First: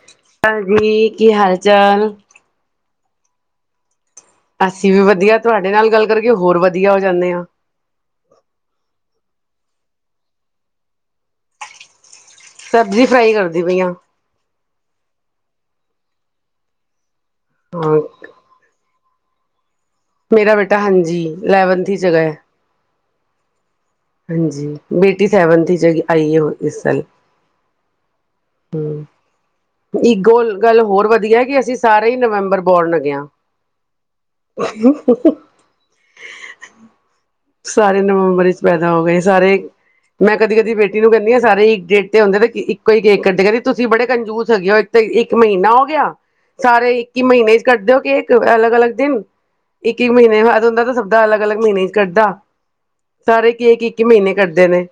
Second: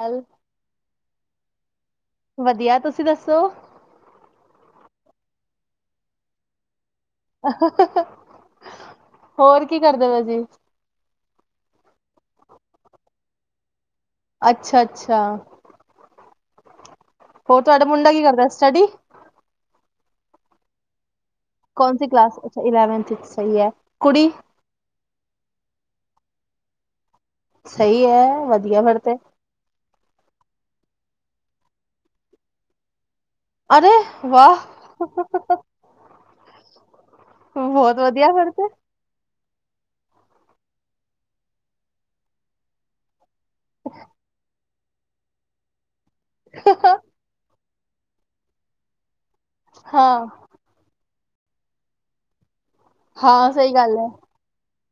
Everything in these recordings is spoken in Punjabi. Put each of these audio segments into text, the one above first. ਚੱਲ ਪਾਜੀ ਕੀ ਹਾਲ ਚਾਲ? ਵਧੀਆ ਤੁਸੀਂ ਦੱਸੋ? ਅਸੀਂ ਵੀ ਵਧੀਆ, ਤੋਆਡੇ ਨਾਲ ਗੱਲ ਕਰਕੇ ਹੋਰ ਵ ਹੋਰ ਕੀ ਕਰਦੇ ਵੇ ਸੀ? ਸਬਜ਼ੀ ਫਰਾਈ ਕਰਦੀ ਪਈ ਆ। ਅੱਛਾ, ਅੱਛਾ। ਹੋ ਤੋਆਡਾ ਹਾਂ ਮੁੰਡਾ ਕੀ ਕਰਦਾ ਸਟੱਡੀ? ਮੇਰਾ ਬੇਟਾ ਹਾਂਜੀ। ਇਲੈਵਨਥ ਚ ਕੌਨਸੀ ਹੈਗਾ ਕਿ? ਹੈ ਅੱਛਾ ਇਲੈਵਨਥ ਸਹੀ ਐ। ਹਾਂਜੀ, ਬੇਟੀ ਸੈਵਨਥ ਚ ਆਈ ਹੁਨ ਇਸ ਸਾਲ। ਸਈ ਐ। ਵਧੀਆ ਫੇਰ ਹਮ ਤੇ। ਇੱਕ ਗੋਲ, ਗੱਲ ਹੋਰ ਵਧੀਆ ਕਿ ਅਸੀ ਸਾਰੇ ਹੀ ਨਵੰਬਰ ਬੋਰਨ ਹੈਗੇ ਆ। ਅਰੇ ਵਾਅ! ਸਾਰੇ ਨਵੰਬਰ ਵਿਚ ਪੈਦਾ ਹੋ ਗਏ ਸਾਰੇ, ਮੈਂ ਕਦੀ ਕਦੀ ਬੇਟੀ ਨੂੰ ਕੈਨੀ ਆ ਸਾਰੇ ਇੱਕ ਡੇਟ ਤੇ ਹੁੰਦੇ ਤੇ ਇੱਕੋ ਹੀ ਕੇਕ ਕਟਦੇ ਕੈਂਦੇ ਤੁਸੀਂ ਬੜੇ ਕੰਜੂਸ ਹੈਗੇ ਓ ਇ ਤੇ ਇੱਕ ਮਹੀਨਾ ਹੋ ਗਿਆ। ਸਾਰੇ ਇੱਕੀ ਮਹੀਨੇ ਕਰਦੇ ਹੋ ਕੇਕ ਅਲੱਗ ਅਲੱਗ ਦਿਨ ਇੱਕ ਇੱਕ ਹਾਂ ਮਹੀਨੇ ਬਾਦ ਹੁੰਦਾ ਤਾਂ ਸ ਅਲੱਗ ਅਲੱਗ ਮਹੀਨੇ ਗੱਦਾ ਹਾਂ ਸਾਰੇ ਸਹੀ ਕੀ ਕਿ ਗੱਲ ਇੱਕ ਹੈ ਮਹੀਨੇ ਕਰਦੇ ਨੇ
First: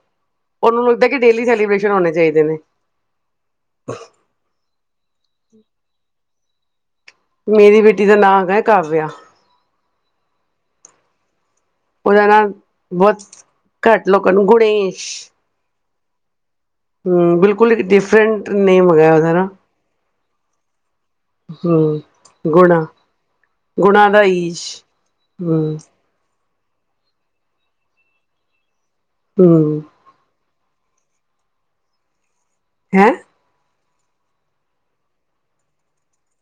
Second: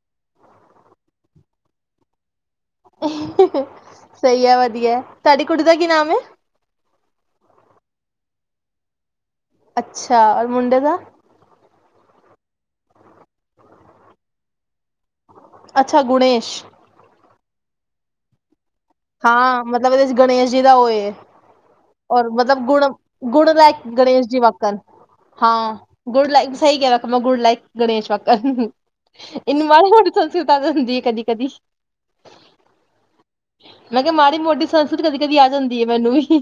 ਉਹਨਾਂ ਨੂੰ ਇੱਦਾਂ ਡੇਲੀ ਸੈਲੀਬ੍ਰੇਸ਼ਨ ਹੋਣੇ ਚਾਹੀਦੇ ਨੇ ਸਹੀ ਹੈ ਵਧੀਆ ਸਾਡੀ ਕੁੜੀ ਦਾ ਕੀ ਨਾਮ ਹੈ ਮੇਰੀ ਬੇਟੀ ਦਾ ਨਾਂ ਹੈਗਾ ਕਾਵਿਆ ਅੱਛਾ ਔਰ ਮੁੰਡੇ ਦਾ ਉਹਦਾਣਾ ਵਤ ਘੱਟ ਲੋਕ ਕ ਨੂੰ ਗੁਣੇਸ਼ ਅੱਛਾ ਗੁਣੇਸ਼ ਬਿਲਕੁਲ ਡਿਫਰੈਂਟ ਨੇ ਮੰਗਾਇਆ ਉਹਦਾ ਨਾ ਹਾਂ ਮਤਲਬ ਇਹਦੇ ਚ ਗਣੇਸ਼ ਜੀ ਦਾ ਹੋਏ ਹਮ ਔਰ ਮਤਲਬ ਗੁਣ ਗੁਣਾ ਗੁਣ ਲਾਇਕ ਗੁਣਾ ਦਾ ਗਣੇਸ਼ ਜੀ ਈਸ਼ ਵਾਕਨ ਹਾਂ ਹੂੰ ਗੁਣ ਲਾਇਕ ਈ ਗ ਵੈਂ ਗੁਡ ਲਾਈਕ ਗਣੇਸ਼ ਵਕ ਇਨ ਹੂੰ ਮਰ ਹ ਤਾ ਹੁੰਦੀ ਹੈ ਕਦੀ ਕਦੀ ਹੈਂ ਮੈਂ ਕਿਹਾ ਮਾੜੀ ਮੋਟੀ ਸੰਸਤ ਕਦੀ ਕਦੀ ਆ ਜਾਂਦੀ ਹੈ ਮੈਨੂੰ ਵੀ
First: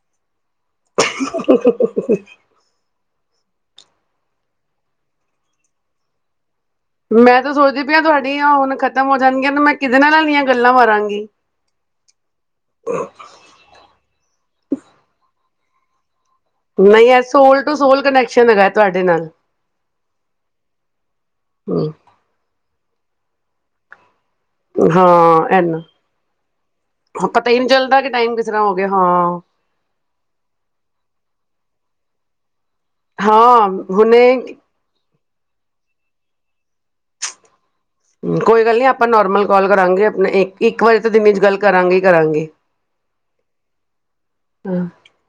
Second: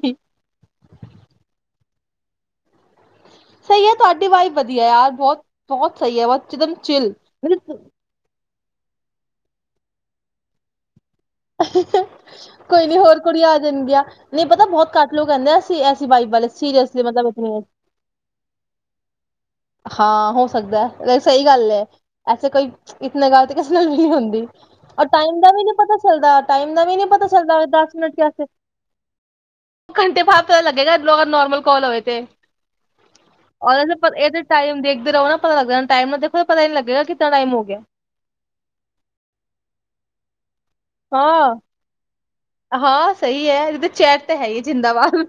ਹਹਹਹਹਹਹ ਸਹੀ ਹੈ ਤੁਹਾਡੀ ਵਾਈਫ ਵਧੀਆ ਯਾਰ ਬਹੁਤ ਬਹੁਤ ਸਹੀ ਹੈ ਬਹੁ ਮੈਂ ਤਾਂ ਸੋਚਦੀ ਪਈ ਹਾਂ ਤੁਹਾਡੀ ਆ ਹੁਣ ਖ਼ਤਮ ਹੋ ਜਾਣਗੀਆਂ ਮੈਂ ਕਿਦੇ ਨਾਲ ਦੀਆਂ ਗੱਲਾਂ ਮਾਰਾਂਗੀ ਕੋਈ ਨੀ ਹੋਰ ਕੁੜੀ ਆ ਜਾਣਗੀਆਂ ਨਹੀਂ ਪਤਾ ਬਹੁਤ ਘੱਟ ਲੋਕ ਕਹਿੰਦੇ ਆ ਐਸੀ ਬਾਈਕ ਨਹੀਂ ਹੈ ਸੋਲ ਟੂ ਸੋਲ ਕਨੈਕਸ਼ਨ ਹੈਗਾ ਤੁਹਾਡੇ ਨਾਲ ਹਾਂ ਹੋ ਸਕਦਾ ਸਹੀ ਗੱਲ ਹੈ ਹੂੰ ਐਸੇ ਕੋਈ ਇਤੇ ਗੱਲ ਤੇ ਕਿਸੇ ਨਾਲੀ ਹੁੰਦੀ ਰ ਟਾਈਮ ਦਾ ਹਾਂ ਵੀ ਨੀ ਇਨਾ ਪਤਾ ਚੱਲਦਾ ਟਾਈਮ ਦਾ ਵੀ ਨੀ ਪਤਾ ਹੀ ਚੱਲਦਾ ਨਹੀਂ ਦਸ ਕਿ ਟਾਈਮ ਮਿੰਟ ਕਿਸ ਤਰ੍ਹਾਂ ਹੋ ਗਿਆ ਹਾਂ ਘੰਟੇ ਭਾ ਪ ਲੱਗੇਗਾ ਨੋਰਮਲ ਕਲ ਹੋਏ ਤੇ ਹਾਂ ਹੁਨੇ ਇੱਕਦੇ ਰਹੋ ਨਾ ਪਤਾ ਲੱਗ ਟਾਈਮ ਦੇੋ ਪਤਾੀ ਲੱਗੇਗਾ ਕਿਨਾ ਟਾਈਮ ਹੋ ਗਿਆ ਕੋਈ ਗੱਲ ਨ ਆਪਾਂ ਨੋਰਮਲ ਕਾਲ ਕਰਾਂਗੇ ਆਪਣੇ ਇੱਕ ਇੱਕ ਵਾਰੀ ਤਾਂ ਦਿਮੀੇ 'ਚ ਗੱਲ ਹਾਂ ਕਰਾਂਗੇ ਹੀ ਕਰਾਂਗੇ ਹਾਂ ਸਹੀ ਹੈ। ਚੈਟ ਤੇ ਹੈ ਹੀ ਹ ਜਿੰਦਾਬਾਦ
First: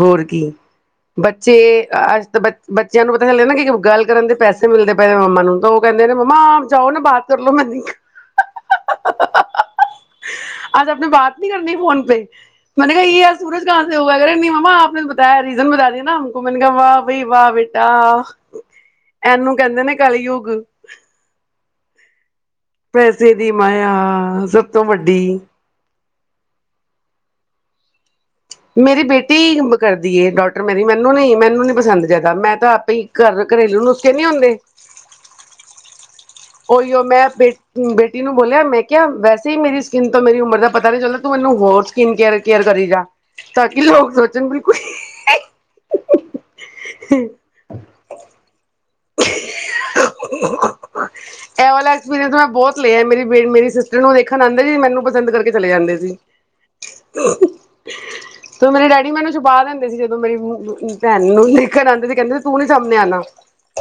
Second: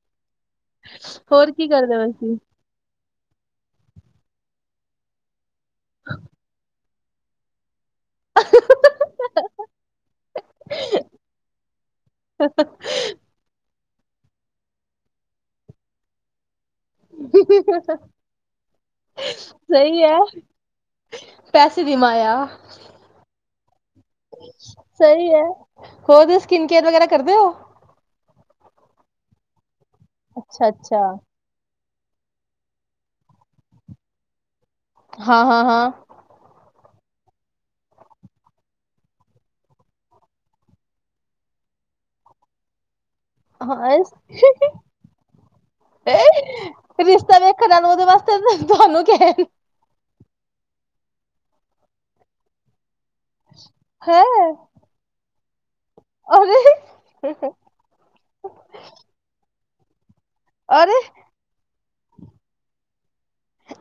ਹੋਰ ਕੀ, ਹੋਰ ਬੱਚੇ ਕੀ ਕਰਦੇ ਹੋ ਅੱਜ ਤੁਸੀਂ ਤਾਂ ਬ ਬੱਚੇਆਂ ਨੂੰ ਪਤਾ ਹਲੇ ਨਾ ਕਿ ਗੱਲ ਕਰਨ ਦੇ ਪੈਸੇ ਮਿਲਦੇ ਪਏਦੇ ਮੱਮਾ ਨੂੰ ਤੋ ਕੈਂਦੇ ਨੇ ਮੰਮਾ ਜਾਓ ਨਾ ਬਾਤ ਕਰ ਲੋ ਮੈਂ ਆਜ ਆਪਨੇ ਬਾਤ ਨੀ ਕਰਨੀ ਫੋਨ ਪੇ, ਮੈਨੇ ਕਹਾ ਸੂਰਜ ਕਾਂਸੇ ਹੋਗਾ ਅਗਰੇ ਨ, ਨਹੀਂ ਮੰਮਾ ਆਪ ਨੇ ਬਤਾਆ [unintelligible] ਰੀਜ਼ਨ ਬਤਾਦ ਨਾਮ ਮੈਨੂੰ ਕਿਹਾ ਵਾਹ ਬਈ ਵਾਹ ਬੇਟਾ। ਇਹਨੂੰ ਕਹਿੰਦੇ ਨੇ ਸਹੀ ਹੈ ਕਲਯੁਗ। ਪੈਸੇ ਦੀ ਮਾਇਆ ਪੈਸੇ ਦੀ ਮਾਇਆ ਸਭ ਤੋਂ ਵੱਡੀ। ਕੋ ਸਕਿਨ ਕੇਅਰ ਵਗੈਰਾ ਕਰਦੇ ਹੋ? ਮੇਰੀ ਬੇਟੀ ਕਰਦੀ ਏ। ਡਾਟਰ ਅੱਛਾ ਮੇਰੀ, ਅੱਛਾ ਮੈਨੂੰ ਨੀ, ਮੈਨੂੰ ਨੀ ਪਸੰਦ। ਜਿਆਦਾ, ਮੈਂ ਤਾਂ ਆਪੇ ਘਰ ਘਰੇਲੂ ਨੁਸਖੇ ਨੀ ਆਉਂਦੇ ਹਾਂ ਹਾਂ ਉਹੀ ਮੈਂ ਬੇ ਬੇਟੀ ਨੂੰ ਬੋਲਿਆ। ਮੈਂ ਕਿਹਾ ਵੈਸੇ ਹੀ ਮੇਰੀ ਸਕਿਨ ਤੋਂ ਮੇਰੀ ਉਮਰ ਦਾ ਪਤਾ ਨੀ ਚੱਲਦਾ। ਤੂੰ ਮੈਨੂੰ ਹੋਰ ਸਕਿਨ ਕੇਅ ਕੇਅਰ ਕਰੀ ਜਾ [unintelligible] ਤਾਂ ਕਿ ਲੋਕ ਸੋਚਣ ਬਿਲਕੁਲ ਰਿਸ਼ਤਾ ਵੇਖਣ ਨਾਲ ਉਹਦੇ ਵਾਸਤੇ [unintelligible] [unintelligible] ਇਹ ਵਾਲਾ ਐਕਸਪੀਰੀਅੰਸ ਮੈਂ ਬਹੁਤ ਲਿਆ ਮੇਰੀ, ਮੇਰੀ ਸਿਸਟਰ ਨੂੰ ਹੈ ਦੇਖਣ ਆਉਂਦੇ ਸੀ, ਮੈਨੂੰ ਪਸੰ ਕਰਕੇ ਚਲੇ ਜਾਂਦੇ ਅਰੇ ਤ ਮੇਰੇ ਡੈਡੀ, ਮੈਨੂੰ ਛੁਪਾ ਦਿੰ [unintelligible] ਮੇਰੀ ਅਰੇ ਭੈਣ ਨੂੰ ਦੇਖਣ ਆਉਂਦੀ ਤੇ ਕਹਿੰਦੇ ਤੂੰ ਨੀ ਸਾਹਮਣੇ ਆਉਣਾ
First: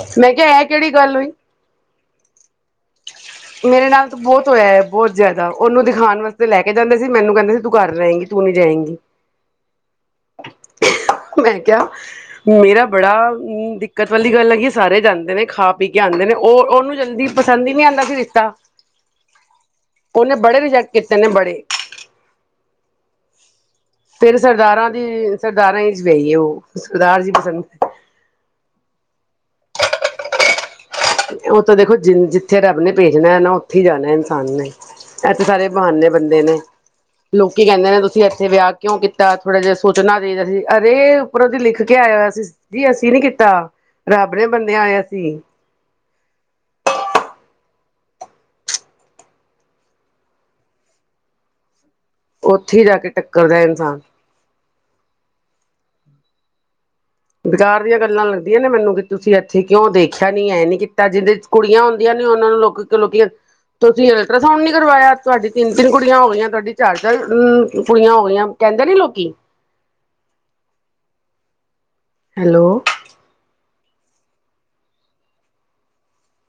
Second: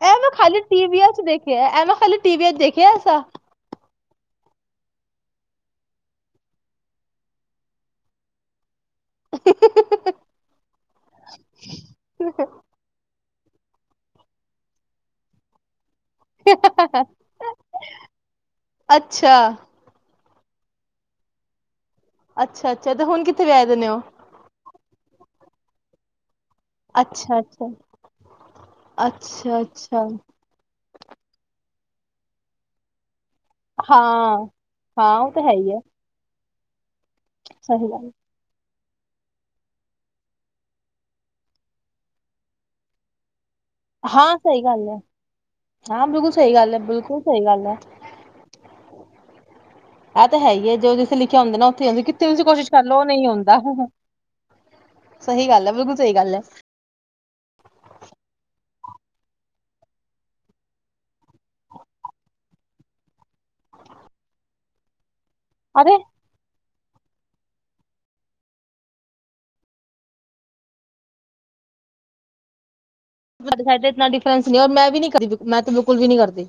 ਐ ਮੈਂ ਖਾਲੀ ਟੀਵੀਆ ਚ ਦੇਖਿਆ। ਐ ਮੈਂ ਖਾਲੀ ਟੀਵੀ ਚ ਦੇਖਿਆ ਐਸਾ ਮੇਰੇ ਨਾਲ ਤਾਂ ਬਹੁਤ ਹੋਇਆ ਹੈ। ਬਹੁਤ ਜ਼ਿਆਦਾ, ਉਹਨੂੰ ਦਿਖਾਨ ਵਾਸਤੇ ਲੈ ਕੇ ਜਾਂਦੇ ਸੀ। ਮੈਨੂੰ ਕਹਿੰਦੇ ਸੀ, ਤੂੰ ਘਰ ਰਹੇਗੀ, ਤੂੰ ਨੀ ਜਾਏਂਗੀ ਮੈਂ ਕਿਹਾ, ਮੇਰਾ ਬੜਾ ਹ ਦਿੱਕਤ ਵਾਲੀ ਗੱਲ ਹੈਗੀ ਸਾਰੇ ਜਾਂਦੇ ਨੇ, ਖਾ ਕੇ ਆਉਂਦੇ ਨੇ, ਉਹ ਉਹਨੂੰ ਜਲਦੀ ਪਸੰਦ ਹੀ ਨਹੀਂ ਆਉਂਦਾ ਸੀ, ਰਿਸ਼ਤਾ ਅੱਛਾ ਉਹਨੇ ਬੜੇ ਰਿਜੈਕਟ ਕੀਤੇ ਨੇ, ਬੜੇ ਅੱਛਾ, ਅੱਛਾ ਤੇ ਹੁਣ ਕਿੱਥੇ ਵਿਆ ਫਿਰ ਸਰਦਾਰਾਂ ਦੀ ਸਰਦਾਰਾਂ ਚ ਵਿਅਈਏ, ਉਹ ਸਰਦਾਰ ਜੀ ਪਸੰਦ ਅੱਛਾ-ਅੱਛਾ। ਅੱਛਾ ਅ ਅੱਛਾ ਉਹ ਤਾਂ ਦੇਖੋ ਜਿ ਜਿੱਥੇ ਰੱਬ ਨੇ ਪੇ ਜਿਣਾ ਹੈ ਨਾ ਉੱਥੇ ਹੀ ਜਾਣਾ ਹਾਂ ਇਨਸਾਨ ਨੇ ਹਾਂ ਉਹ ਤਾਂ ਇੱਥੇ ਹੈ ਸਾਰੇ ਹੀ ਹੈ ਬਹਾਨੇ ਬੰਦੇ ਨੇ ਲੋਕੀ ਸਹੀ ਕਹਿੰਦੇ ਨੇ ਗੱਲ ਤੁਸੀਂ ਇੱਥੇ ਵਿਆਹ ਕਿਉਂ ਕੀਤਾ ਥੋੜ੍ਹਾ ਜਿਹਾ ਸੋਚਣਾ ਦੇਦਾ ਸੀ ਅਰੇ ਉੱਪਰ ਉਹਦੀ ਲਿਖ ਕੇ ਆਇਆ ਹੋਆ ਸੀ ਜੀ ਅਸੀਂ ਨੀ ਕੀਤਾ ਹਾਂ ਰੱਬ ਨੇ ਸਹੀ ਬੰਦਿਆ ਗੱਲ ਹੈ ਆਇਆ ਸੀ ਹਾਂ ਬਿਲਕੁਲ ਸਹੀ ਗੱਲ ਹੈ ਬਿਲਕੁਲ ਸਹੀ ਗੱਲ ਹੈ ਇਹ ਤਾਂ ਹੈ ਹੀ ਹੈ ਜੋ ਜਿੱਥੇ ਲਿਖਿਆ ਹੁੰਦੇ ਨਾ ਉੱਥੇ ਆ ਤੁਸੀਂ ਕੋਸ਼ਿਸ਼ ਉੱਥੇ ਜਾ ਕਰਲਓ ਕੇ ਨਹੀਂ ਹੁੰਂਦਾ ਟੱਕਰਦਾ ਇਨਸਾਨ ਸਹੀ ਗੱਲ ਹੈ ਬਿਲਕੁਲ ਸਹੀ ਗੱਲ ਹੈ ਬੇਕਾਰ ਦੀਆਂ ਗੱਲਾਂ ਲੱਗਦੀਆਂ ਨੇ ਮੈਨੂੰ ਕਿ ਤੁਸੀਂ ਇੱਥੇ ਕਿਉਂ ਦੇਖਿਆ ਨੀ ਇਹ ਨੀ ਕੀਤਾ ਜਿਹਦੇ ਕੁੜੀਆਂ ਹੁੰਦੀਆਂ ਨੇ ਉਹਨਾਂ ਨੂੰ ਲੋਕ ਲੋਕ ਤੁਸੀਂ ਅਲਟਰਾਸਾਊਂਡ ਨੀ ਕਰਵਾਇਆ ਤੁਹਾਡੀ ਤਿੰਨ ਤਿੰਨ ਅਰੇ ਕੁੜੀਆਂ ਹੋ ਗਈਆਂ ਤੁਹਾਡੀ ਚਾਰ ਚਾਰ ਕੁੜੀਆਂ ਹੋ ਗਈਆਂ ਕਹਿੰਦੇ ਨੀ ਲੋਕੀ ਹੈਲੋ ਸਾਹਾਡੇ ਸਾਈਡ ਤੇ ਇਨਾ ਡਿਫਰੈਂਸ ਨਹੀਂ ਔਰ ਮੈਂ ਵੀ ਨੀ ਕਰਦੀ ਮੈਂ ਤੇ ਬਿਲਕੁਲ ਵੀ ਨੀ ਕਰਦੀ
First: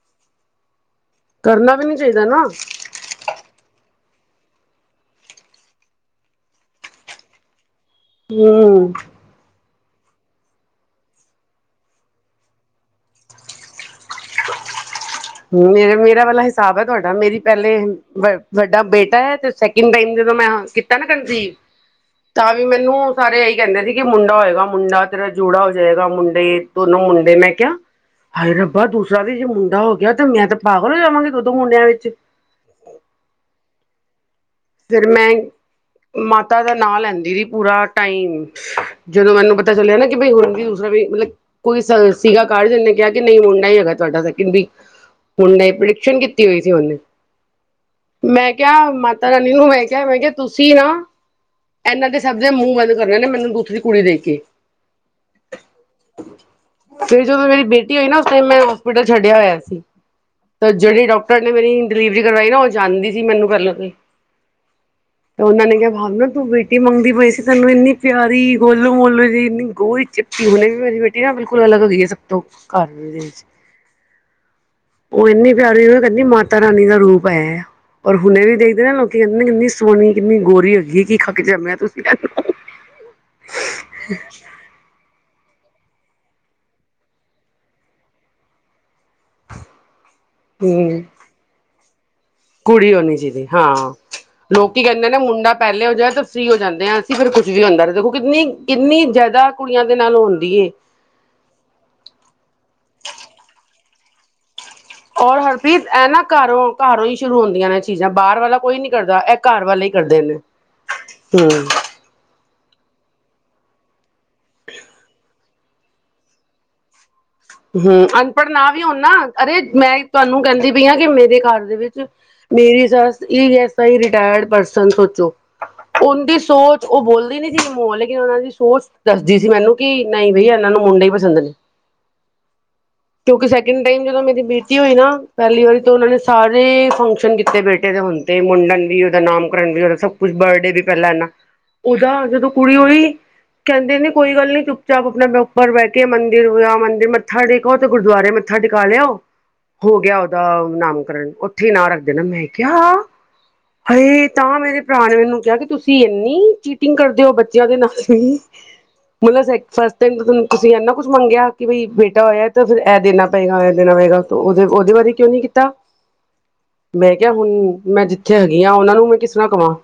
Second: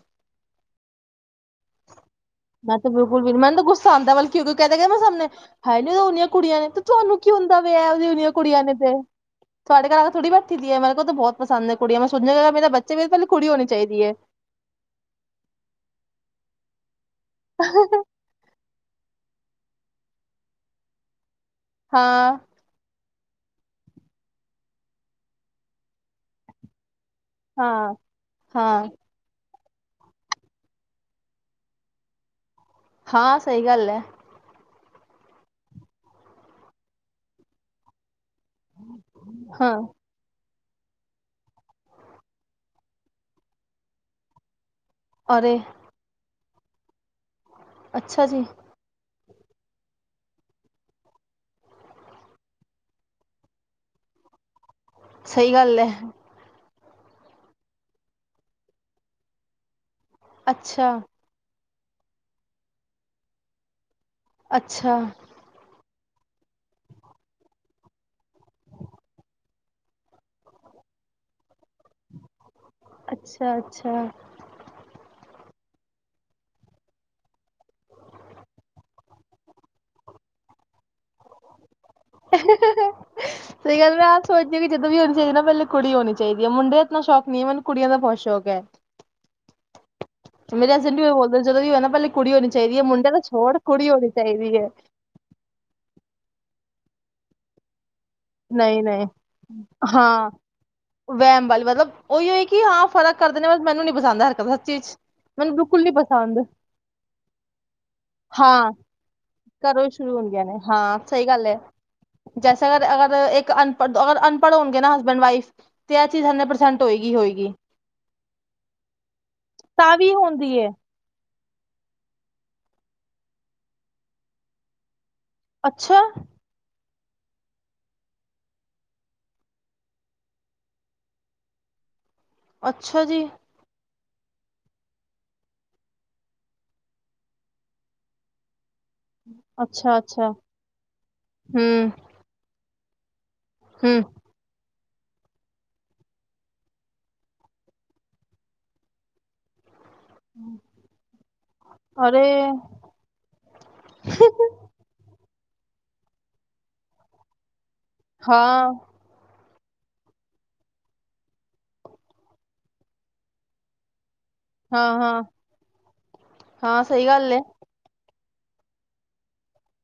ਕਰਨਾ ਵੀ ਨੀ ਚਾਹੀਦਾ ਨਾ ਮੈਂ ਤੇ ਬਿਲਕੁਲ ਵੀ ਮੈਨੂੰ ਗੁੱਸਾ ਆਉਂਦਾ ਬ ਕਿਉਂਕਿ ਕਹਿੰਦੇ ਗ ਮੈਂ ਸਾਹਮਣੇ ਹੈ ਕੀ ਨੀਆਂ ਕੁੜੀਆਂ ਨੇ ਤੇ ਤੁਹਾਨੂੰ ਕੀ ਹੁੰਦਾ ਜਦੀੀਆਂ ਕੁੜੀਆਂ ਨੇ ਤੇ ਹੂੰ [unintelligible] ਤੁਹਾਡੇ ਘਰ ਆ ਕੇ ਥੜੀ ਬੈਠੀ ਦੀ ਹੈ ਮੇਰੇ ਕੋਲ ਤਾਂ ਬਹੁਤ ਪਸੰਦ ਹੈ ਕੁੜੀਆਂ ਮੈਂ ਸੁਣਣਾਗਾ ਮੇਰਾ ਬੱਚੇ ਵੀ ਪਲੇ ਕੁੜੀ ਹੋਣੀ ਚਾਹੀਦੀ ਹੈ ਮੇ ਮੇਰਾ ਵਾਲਾ ਹਿਸਾਬ ਹੈ ਤੁਹਾਡਾ ਮੇਰੀ ਪਹਿਲੇ ਵੱਡਾ ਬੇਟਾ ਹੈ ਤੇ ਸੈਕਿੰਡ ਟਾਈਮ ਜਦੋਂ ਮੈਂ ਕੀਤਾ ਨਾ ਕੰਜੀਵ ਹਾਂ ਤਾਂ ਵੀ ਮੈਨੂੰ ਸਾਰੇ ਇਹੀ ਕਹਿੰਦੇ ਸੀ ਕਿ ਮੁੰਡਾ ਹੋਏਗਾ ਮੁੰਡਾ ਤੇਰਾ ਜੂੜਾ ਹੋ ਜਾਏਗਾ ਮੁੰਡੇ ਤ ਉਹਨੂੰ ਮੁੰਡੇ ਮੈਂ ਕਿਹਾ ਹਾਂ ਹਾਏ ਹਾਂ ਰੱਬਾ ਦੂਸਰਾ ਦੇ ਜੇ ਮੁੰਡੇ ਜਾਓ ਕਿਹਾ ਤੇ ਮੈਂ ਤੇ ਪਾਗਲ ਹੋ ਜਾਵਾਂਗੇ ਦੁਦੋਂ ਮੁੰਡਿਆਂ ਵਿੱਚ ਹਾਂ ਸਹੀ ਗੱਲ ਹੈ ਫਿਰ ਮੈਂ ਮਾਤਾ ਦਾ ਨਾਂ ਲੈਂਦੀ ਰ ਪੂਰਾ ਟਾਈਮ ਜਦੋਂ ਮੈਨੂੰ ਪਤਾ ਹਾਂ ਚੱਲਿਆ ਨਾ ਕਿ ਬਈ ਹੁਣ ਵੀ ਵੀ ਮਤਲਬ ਕੋਈ ਸੀਗਾ ਕਾਰਡ ਉਹਨੇ ਕਿਹਾ ਕਿ ਨਹੀਂ ਮੁੰਡਾ ਹੀ ਹੈਗਾ ਤੁਹਾਡਾ ਸਕਿੰਡ ਵੀ ਹੁਣ ਅਰੇ ਨਹੀਂ ਪ੍ਰਡਿਕਸ਼ਨ ਕਿ ਕੀਤਾ ਟੀ ਹੋਈ ਸੀ ਉਹਨੇ ਅੱਛਾ ਜੀ ਮੈਂ ਕਿਹਾ ਮ ਤਾਂ ਰਾਨ ਨੂੰ ਮੈਂ ਕਿਹਾ ਮੈਂ ਕਿਹਾ ਤੁਸੀਂ ਨਾ ਇਹਨਾਂ ਦੇ ਸਭ ਦੇ ਮੂੰਹ ਬੰਦ ਕਰੇ ਨੇ ਮੈਨੂੰ ਦੂਥ ਦੀ ਕੁੜੀ ਦੇ ਕੇ ਸਹੀ ਗੱਲ ਹੈ ਫਿਰ ਜਦੋਂ ਮੇਰੀ ਬੇਟੀ ਹੋਈ ਨਾ ਉਸ ਟਾਈਮ ਮੈਂ ਹੋਸਪਿਟਲ ਛੱਡਿਆ ਹੋਇਆ ਸੀ ਤੇ ਅੱਛਾ ਜਿਹੜੀ ਡਾਕਟਰ ਨੇ ਮੇਰੀ ਡਿਲੀਵਰੀ ਕਰਵਾਈ ਨਾ, ਉਹ ਜਾਂਦੀ ਸੀ ਮੈਨੂੰ ਪਹਿਲਾਂ ਅੱਛਾ। ਵ ਨਾ ਤੂੰ ਬੇਟੀ ਮੰਗਦੀ ਪਈ ਸੀ। ਤੂੰ ਇੰਨੀ ਪਿਆਰੀ, ਗੋਲੂ ਮੋਲੂ ਜ ਇੰਨੀ ਗੋਰੀ ਚਿੱਟੀ ਹਣੀ ਵੀ। ਮੈ ਬੇਟੀ ਨਾ ਬਿਲਕੁਲ ਸਕਲ ਅਲਗ ਹੋ ਗਈ ਹੈ। ਸਭ ਤੋਂ ਘਰ ਵਿੱਚ ਅੱਛਾ ਅੱਛਾ ਉਹ ਇਨੀ ਪਿਆਰੀ ਕਹਿੰਦੀ ਮਾਤਾ ਰਾਣੀ ਦਾ ਰੂਪ ਹੈ। ਔਰ ਹੁਣੇ ਵੀ ਦੇਖਦੇ ਨਾ ਲੋਕ [unintelligible] ਕਿੰਨੀ ਸੋਹਣੀ, ਕਿੰਨੀ ਗੋਰੀ ਹੋ ਗਈ, ਕਿ ਖਾਕੇ ਜੰਮਿਆਸੀ ਸਹੀ ਗੱਲ, ਮੈਂ ਆਪ ਸੋਚਦੇ ਵੀ, ਜਦੋਂ ਵੀ ਹੋਣੀ ਚਾਹੀਦੀ ਨਾ ਮੈਲ ਕੁੜੀ ਹੋਣੀ ਚਾਹੀਦੀ ਹੈ ਮੁੰਡੇ ਇਤਨਾ ਸ਼ੌਕ ਨੀ ਮਨੂੰ ਕੁੜੀਆਂ ਦਾ ਬਹੁਤ ਸ਼ੌਕ ਹੈ ਮੇਰੇ ਹਸਬੈਂਡ ਹੂੰ ਵੀ ਬੋਲਦੇ। ਜਦੋਂ ਵੀ ਹੋ ਨਾ ਪਹਿਲੇ ਕੁੜੀ ਹੋਣੀ ਚਾਹੀਦੀ ਹੈ। ਕੁੜੀ ਮੁੰਡੇ ਹੋਣੀ ਤਾਂ ਚਾਹੀਦੀ ਛੋੜ, ਹਾਂ ਕੁੜੀ ਹੋਣੀ ਚਾਹੀਦੀ ਹੈ। ਅ ਉਹ ਜਾਂਦੇ ਆ ਅਸੀ [unintelligible] ਕੁਝ ਵੀ ਹੁੰਦਾਖੋ ਨਹੀਂ ਨਹੀਂ ਹਾਂ ਹੁੰਦੀ ਏ ਵਹਿਮ ਵਾਲੀ। ਮਤਲਬ ਉਹੀ ਹੋ ਕਿ ਹਾਂ ਫ਼ਰਕ ਕਰਦੇ ਨੇ ਬਸ ਮੈਨੂੰ ਨ ਪਸੰਦ ਹਰ ਔਰ ਹਰਪ੍ਰੀਤ, ਇਹ ਨਾ ਘਰੋਂ, ਘਰੋਂ ਹੀ ਸ਼ੁਰੂ ਹੁੰਦੀਆਂ ਨੇ ਚੀਜ਼ਾਂ। ਬਾਹਰ ਵਾਲਾ ਹਾਂ ਕੋਈ ਨੀ ਕਰਦਾ, ਇਹ ਘਰ ਘਰੋਂ ਵਾਲੇ ਹੀ ਸ਼ੁਰੂ ਕਰਦੇ ਨੇ। ਹੁੰਦੀਆਂ ਹਾਂ ਸਹੀ ਗੱਲ ਹੈ ਹਮ। ਜੈਸੇ ਕਰ, ਅਗਰ ਇੱਕ ਅਨਪੜ੍ਹ, ਅਗਰ ਅਨਪੜ੍ਹ ਹੋਣਗੇ ਨਾ। ਹਸਬੈਂਡ ਵਾਈਫ ਤੇ ਇਹ ਚੀਜ਼ ਹੰਡਰਡ ਪਰਸੈਂਟ ਹੋਏਗੀ ਹੋਏਗੀ। ਹਮ ਅਨਪੜ੍ਹ ਨਾ ਵੀ ਹਨਾ। ਅਰੇ ਮੈਂ ਤਾਂ ਵੀ ਤੁਹਾਨੂੰ ਹੁੰਦੀ ਹੈ ਕਹਿੰਦੀ ਪਈ ਹ, ਕਿ ਮੇਰੇ ਘਰ ਵਿੱਚ ਮੇਰੀ ਸੱਸ ਐ, ਰਿਟਾਇਰਡ ਪਰਸਨ ਸੋਚੋ। ਅੱਛਾ ਉਹਦੀ ਸੋਚ। ਉਹ ਬੋਲਦੀ ਨੀ ਸੀ। ਮੋ ਲੇਕਿਨ ਉਹਨਾਂ ਦੀ ਸੋਚ ਦੱਸਦੀ ਸੀ। ਮੈਨੂੰ ਕਿ ਨਹੀਂ, ਬਈ ਇਹਨਾਂ ਨੂੰ ਮੁੰਡੇ ਹੀ ਪਸੰਦ ਨੇ। ਅੱਛਾ ਜੀ। ਕਿਉਂਕਿ ਸੈਕਿੰਡ ਟਾਈਮ, ਜਦੋਂ ਮੇਰੀ ਬੇਟੀ ਹੋਈ ਨਾ। ਪਹਿਲੀ ਵਾਰੀ ਤਾਂ ਉਹਨਾਂ ਨੇ ਸਾਰੇ ਫੰਕਸ਼ਨ ਕੀਤੇ ਬੇਟੇ ਦੇ। ਹੁਣ ਤੇ ਮੁੰਡਨ ਵੀ ਉਹਦਾ ਨਾਮਕਰਨ ਵੀ। ਉਹਦਾ ਅੱਛਾ ਸਭ ਅੱਛਾ ਕੁਛ ਬਰਡੇ ਵੀ। ਪਹਿਲਾਂ ਇਹਨਾ ਹਮ ਉਹਦਾ ਜਦੋਂ ਕੁੜੀ ਹੋਈ ਕਹਿੰਦੇ ਹਮ ਨੇ, ਕੋਈ ਗੱਲ ਨੀ ਚੁੱਕ ਚ ਆਪਣੇ, ਪਰ ਬਹਿ ਕੇ ਮੰਦਿਰ ਹੋਇਆ। ਮੰਦਿਰ ਮ ਮੱਥਾ ਟੇਕੋ ਤੇ ਗੁਰਦੁਆਰੇ ਮੱਥਾ ਟੇਕਾ ਲਿਆਓ। ਹੋ ਗਿਆ। ਉਹਦਾ ਨਾਮਕਰਨ ਉੱਥੇ ਹੀ ਨਾ ਰੱਖ ਦੇਣਾ। ਅਰੇ ਮੈਂ ਕਿਹਾ ਹਜ ਤਾਂ ਮੇਰੇ ਭਰਾ ਨੇ ਮੈਨੂੰ ਕਿਹਾ ਕਿ ਤੁਸੀਂ ਇੰਨੀ ਚੀਟਿੰਗ ਕਰਦੇ ਹੋ। ਬੇ ਹਾਂ [unintelligible] ਫਸਟ ਟਾਈਮ ਤੁਸੀਂ। ਐਨਾ ਕੁਛ ਮੰਗਿਆ ਕਿ ਬਈ ਬੇ [unintelligible] ਹੋਆ ਤਾਂ ਫਿਰ ਇਹ ਦੇਣਾ ਪਏਗਾ। ਇਹ ਦੇਣਾ ਪਏਗਾ ਉਹਦੇ ਹਾਂ ਉਹਦੇ ਬਾਰੇ ਹਾਂ ਕਿਉਂ ਨੀ ਕੀਤਾ? ਹਾਂ ਸਹੀ ਮੈਂ ਕਿਹਾ ਗੱਲ ਹੈ ਹੁਣ ਮੈਂ ਕਿੱਥੇ ਹੈਗੀਆਂ ਉਹਨਾਂ ਨੂੰ ਮੈਂ ਕਿਸ ਤਰ੍ਹਾਂ ਕਹਵਾਂ?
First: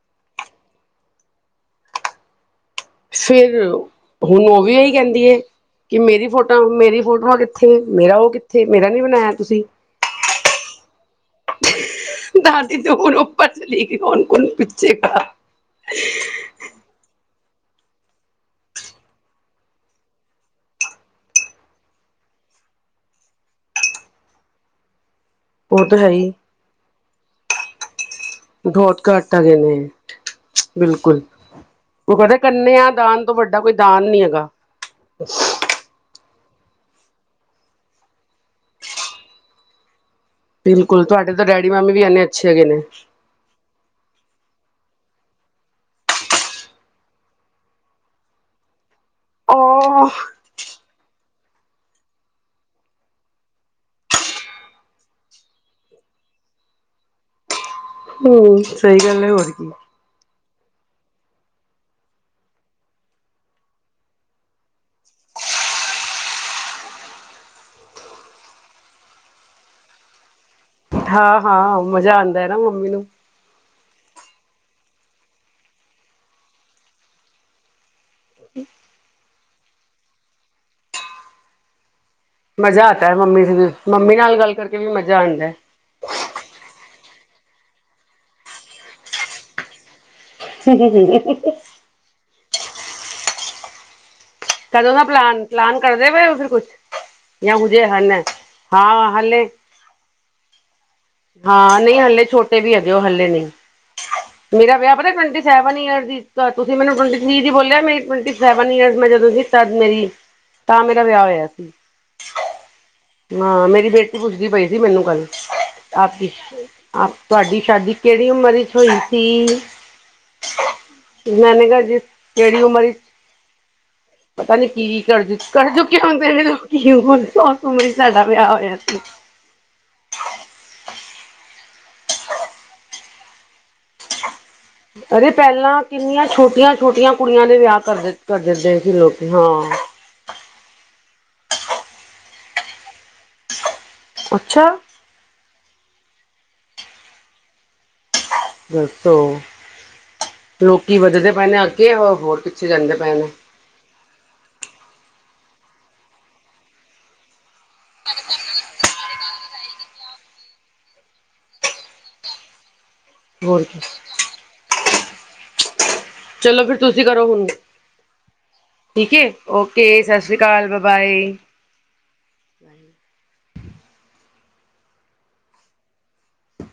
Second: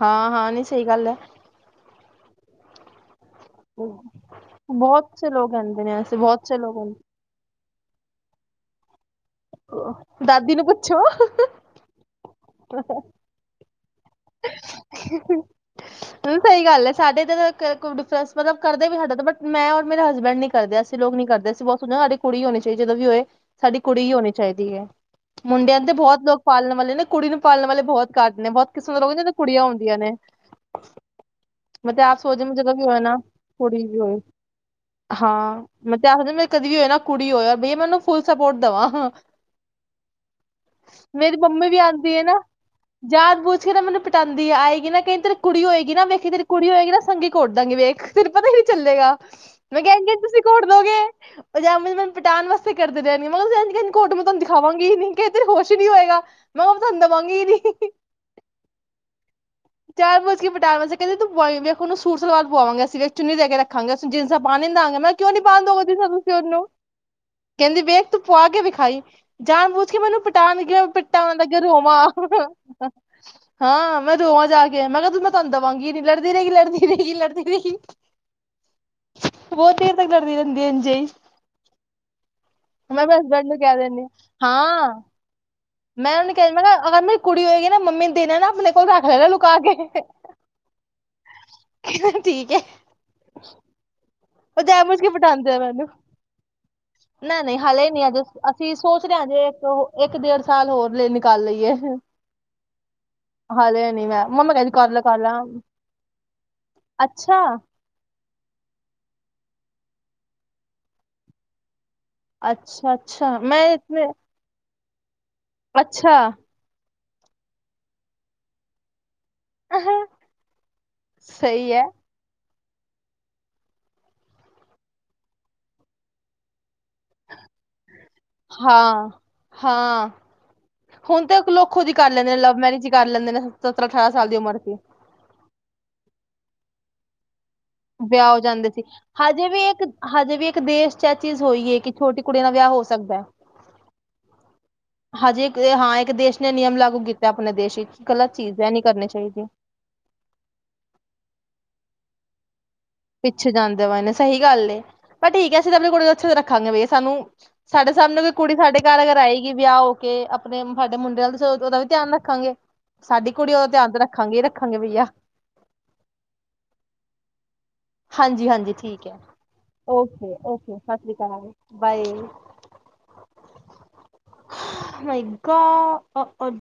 ਹਾਂ, ਹਾਂ। ਨਹੀਂ, ਸਹੀ ਗੱਲ ਹੈ। ਫੇਿਰ ਹੁਣ ਉਹ ਵੀ ਇਹੀ ਬਹੁਤ ਕਹਿੰਦੀ ਸੇ ਹੈ ਲੋਕ ਕਹਿੰਦੇ ਨੇ ਕਿ ਐਸੇ ਮੇਰੀ ਬਹੁਤ ਸੇ ਫੋਟੋ ਲੋਕ ਮੇਰੀ ਫੋਟੋਆਂ ਕਿ ਕਿੱਥੇ ਮੇਰਾ ਉਹ ਕਿੱਥੇ ਮੇਰਾ ਨਹੀਂ ਬਣਾਇਆ ਤੁਸੀਂ ਦਾਦੀ ਨੂੰ ਪੁੱਛੋ ਦਾਦੀ ਤਾਂ ਹੁਣ ਉਪਰ ਚਲੀ ਗਈ ਕੌਣ ਕੌਣ ਪਿੱਛੇ ਕ ਸਹੀ ਗੱਲ ਹੈ ਸਾਡੇ ਤਾਂ ਡਿਫਰੈਂਸ ਮਤਲਬ ਕਰਦੇ ਵੀ ਸਾਡੇ ਬਟ ਮੈਂ ਔਰ ਮੇਰੇ ਹਸਬੈਂਡ ਨੀ ਕਰਦੇ ਅਸੀਂ ਲੋਕ ਨੀ ਕਰਦੇ ਅਸੀਂ ਬਹੁਤ ਸ ਸਾਡੀ ਕੁੜੀ ਹੀ ਹੋਣੀ ਚਾਹੀਦੀ ਜਦੋਂ ਵੀ ਹੋਏ ਸਾਡੀ ਕੁੜੀ ਹੀ ਹੋਣੀ ਚਾਹੀਦੀ ਹੈ ਮੁੰਡਿਆਂ ਉਹ ਤੇ ਤਾਂ ਹੈ ਬਹੁਤ ਹੀ ਲੋਕ ਪਾਲਣ ਵਾਲੇ ਨੇ ਕੁੜੀ ਨੂੰ ਪਾਲਣ ਵਾਲੇ ਬਹੁਤ ਘੱਟ ਨੇ ਬਹੁਤ ਕਿਸਮ ਰ ਕੁੜੀਆਂ ਹੁੰਦੀਆਂ ਨੇ ਬਿਲਕੁਲ ਮਤਲਬ ਉਹ ਆਪ ਕਹਿੰਦੇ ਸੋਚ ਮ ਜਦੋਂ ਵੀ ਕੰਨਿਆ ਹੋ ਨਾ ਦਾਨ ਤੋਂ ਵੱਡਾ ਕੋਈ ਕੁੜੀ ਵੀ ਦਾਨ ਹੋਵੇ ਨੀ ਹੈਗਾ ਹਾਂ ਮਤਲਬ ਆਪੋ ਮੇ ਕਦੀ ਵੀ ਹੋਏ ਨਾ ਕੁੜੀ ਹੋਇਆ ਬ ਮੈ ਉਹਨੂੰ ਫੁੱਲ ਸਪੋਰਟ ਦੇਵਾਂ ਬਿਲਕੁਲ ਤੁਹਾਡੇ ਮੇਰੀ ਤੋਂ ਮੰਮੀ ਡੈਡੀ ਮਾਮੀ ਵੀ ਇੰਨੇ ਅੱਛੇ ਹੈਗੇ ਨੇ। ਜਿਹੜ ਮੈਨੂੰ ਪਟਾਂਦੀ ਆਗੀ ਨਾ ਕਹਿੰ ਤੇਰੀ ਕੁੜੀ ਹੋਏਗੀ ਨਾ ਵੇਖੀ ਤੇਰੀ ਕੁੜੀ ਹੋਏਗੀ ਨਾ ਸੰਘਗੀ ਕੋਟ ਦਾਂਗੀ ਵੇਖ ਤੇਰੇ ਪਤਾ ਨ ਨਹੀਂ ਚੱਲੇਗਾ। ਮੈਂ ਉਹ ਕਹਿੰਦੀ ਤੁਸੀਂ ਘੋੜ ਦੋਗੇ ਅਜ ਮੈਨੂੰ ਪਟਾ ਵਾਸਤੇ ਕਰਦੇ ਰਹਿਣੀ ਮੈਂ ਕਿਹਾ ਘੋਟ ਮੈਂ ਤੁਹੂੰਖਾਵਾਂਗੀ ਨੀ ਕਿ ਤੇ ਖੁਸ਼ ਨੀ ਹੋਏਗਾ ਮੈਂ ਕਿਹਾ ਪ ਤੁਹਾਨੂੰ ਦੇਵਾਂਗੀ ਨੀ ਹਮ ਸਹੀ ਗੱਲ ਹੈ। ਹੋਰ ਕੀ ਪਟਾ ਕਹਿੰਦੀ ਤੂੰ ਵੇਖਨੂੰ ਸੂਰ ਸਲਵਾਰ ਪਵਾਵਾਂਗੇ ਅਸੀਂੇਖ ਚੁੰਨੀ ਦੇ ਕੇ ਰੱਖਾਂਗੇਨੂੰ ਜੀਸਾਂ ਪਾ ਨ ਦਵਾਂਗੇ ਮੈਂ ਕਿਹਾ ਕਿਉਂ ਨਹੀਂ ਪਾ ਦੋ ਤੁਸੀਂ ਉਹਨੂੰ ਕਹਿੰਦੀ ਵੇਖ ਤੂੰ ਪਆ ਕੇ ਵਿਖਾਈ ਜਾਣ ਬੂਝ ਕੇ ਮੈਨੂੰ ਪਿਟਾ ਹਾਂ, ਹਾਂ। ਮਜ਼ਾ ਆਉਂਦਾ ਹੈ ਨਾ ਮੰਮੀ ਨੂੰ ਹਾਂ ਮੈਂ ਦੋਵਾਂ ਜਾ ਕੇ ਮੈਂ ਕਿਹਾ ਤੂੰ ਮੈਂ ਤੁਹਾਨੂੰ ਦੇਵਾਂਗੀ ਨ ਲੜਦੀ ਰਹੇਗੀ, ਲੜਦੀ ਰਹੇਗੀ ਲੜਦੀ ਰਹੇਗੀ ਬਹੁਤ ਚਰ ਤੱਕ ਲੜਦੀ ਰਹਿੰਦੀ ਅਜੇ ਮਜ਼ਾ ਆਤਾ ਮੰਮੀ, ਮੰਮੀ ਨਾਲ ਗੱਲ ਕਰਕੇ ਵੀ ਹਾਂ ਮਜ਼ਾ ਆਉਂਦਾ। ਮੈਂ ਉਹਨੂੰ ਕਹਿ ਮੈਂ ਕਿਹਾ ਅਗਰ ਮੇਰੀ ਕੁੜੀ ਹੋਏਗੀ। ਨਾ ਮੰਮੀ ਦੇਨ ਨਾ ਆਪਣੇ ਕੋਲ ਰੱਖ ਲੈਣਾ ਲੁਕਾ ਕੇ ਹ ਹੈ। ਕਹਿੰਦਾ [unintelligible] ਉਹ ਕਦੋਂ ਜਾਇਬੁੱਝ ਨਾ ਕੇ ਪਲਾਨ, ਪਟਾਉਂਦੇ ਆ ਪਲਾਨ ਮੈਨੂੰ ਕਰਦੇ ਪਏ ਫਿਰ ਕੁਛ ਨਹੀਂ ਜਾਂ ਨਹੀਂ ਹ ਜੇ ਹਾਲੇ ਨਹੀਂ ਹਨ ਅਜੇ ਅਸੀਂ ਸੋਚ ਹਾਂ ਰਹੇ ਜੇ ਹਾਲੇ ਇੱਕ ਇੱਕ ਡੇਢ ਸਾਲ ਹੋਰ ਲਈ ਨਿਕਾਲ ਲਈਏ ਹਾਂ ਨਹੀਂ ਹਾਲਲੇ ਛੋਟੇ ਵੀ ਹੈਗੇ ਹੋ ਹਲੇੇ ਨਹੀਂ ਹਾਲੇ ਨਹੀਂ ਮੈਂ ਮੰਮਾ ਕਹਿੰਦੀ ਮੇਰਾ ਕਰ ਵਿਆਹ ਲੈ ਪਤਾ ਕਰ ਲੈ ਟਵੰਟੀ ਸੈਵਨ ਈਅਰ ਦੀ ਤੁਸੀਂ ਮੈਨੂੰ ਟਵੰਟੀ ਅੱਛਾ ਥ ਦੀ ਬੋਲਿਆ ਮੇਰੀ ਟਵਟੀ ਸੈਵਨ ਈਅਰ ਮੈਂ ਜਦਸੀਂ ਤਦ ਮੇਰੀ ਤਾਂ ਮੇਰਾ ਵਿਆਹ ਹੋਇਆ ਸੀ। ਅੱਛਾ। ਅੱਛਾ ਮੈਂ ਹਾਂ ਮੇਰੀ ਇਤਨੇ ਬੇਟੀ ਪੁੱਛਦੀ ਪਈ ਜੀ ਮੈਨੂੰ ਗੱਲ ਅੱਛਾ। ਆ ਤੁਹਾਡੀ ਸ਼ਾਦੀ ਕਿਹੜੀ ਉਮਰ ਵਿੱਚ ਹੋਈ ਮੈਂਨ ਸਹੀ ਕਿਹਾ ਹੈ ਜਿਸ ਕਿਹੜੀ ਉਮਰ ਵਿਚ ਪਤਾ ਨੀ ਕੀ ਕਰਜੂ ਕਰਜੂ ਕਿਉਂ ਦੇ ਕੀ ਉਮਰ ਉਵੇ ਹੀ ਸਾਡਾ ਵਿਆਹ ਹੋਇਆ ਸੀ। ਹਾਂ ਹਾਂ ਹੁਣ ਤੇ ਲੋਕ ਖੁਦ ਹੀ ਕਰ ਲੈਂਦੇ ਨੇ, ਲਵ ਮੈਰਿਜ ਕਰ ਲੈਂਦੇ ਨੇ ਸਤਰਾਂ ਅਠਾਰਾਂ ਸਾਲ ਦੀ ਉਮਰ ਚ ਅਰੇ ਪਹਿਲਾਂ ਕਿੰਨੀਆਂ ਛੋਟੀਆਂ ਛੋਟੀਆਂ ਕੁ ਵਿਆਹ ਹੋ ਜਾਂਦੇ ਸੀ ਹਜੇ ਵੀ ਹਾਂ। ਇੱਕ ਹਜੇ ਵੀ ਇੱਕ ਦੇਸ਼ ਚ ਇਹ ਚੀਜ਼ ਹੋਈ ਹੈ ਕਿ ਛੋਟੀ ਕੁੜੀ ਦਾ ਵਿਆਹ ਹੋ ਸਕਦਾ ਹੈ। ਅੱਛਾ ਹਜੇ ਇੱਕ, ਹਾਂ ਇੱਕ ਦੇਸ਼ ਨੇ ਨਿਯਮ ਲਾਗੂ ਕੀਤਾ ਪਣੇ ਦੇਸ਼ ਚ। ਦੱਸੋ, ਲੋਕੀ ਵਧਦੇ ਪਏ ਣੇ ਅੱਗੇ ਹੋਰ ਜਾਂਦੇ ਪਏ ਨੇ ਪਿੱਛੇ ਜਾਂਦੇ ਵਾ ਇਹਨੇ ਸਹੀ ਗੱਲ ਏ। ਪਰ ਠੀਕ ਹੈ ਅਸੀਂ ਤਾਂ ਆਪਣੀ ਕੁੜੀ ਅੱਛੇ ਰੱਖਾਂਗੇ ਬਈ ਸਾਨੂੰ ਸਾਡੇ ਸਾਹਮਣੇ ਕੋਈ ਕੁੜੀ ਸਾਡੇ ਘਰ ਅਗਰ ਆਏਗੀ ਵਿਆਹ ਹੋ ਕੇ ਆਪਣੇ ਸਾਡੇ ਮੁੰਡੇ ਨਾਲ ਉਹਦਾ ਵੀ ਧਿਆਨ ਰੱਖਾਂਗੇ। ਸਾਡੀ ਕੁੜੀ ਹੋਰ ਉਹਦਾ ਕੀ ਧਿਆਨ ਤੇ ਰੱਖਾਂਗੇ ਏ ਰੱਖਾਂਗੇ ਬਈਆ। ਚਲੋ ਫੇਰ ਤੁਸੀਂ ਕਰੋ ਹੁਣ। ਹਾਂਜੀ-ਹਾਂਜੀ ਠੀਕ ਹੈ, ਸਤਿ ਓਕੇ ਸ਼੍ਰੀ ਅਕਾਲ ਓਕੇ ਬਾਏ ਸਸਿ ਸ਼੍ਰੀ ਬਾਏ। ਕਾਲ ਬਾਏ। [unintelligible]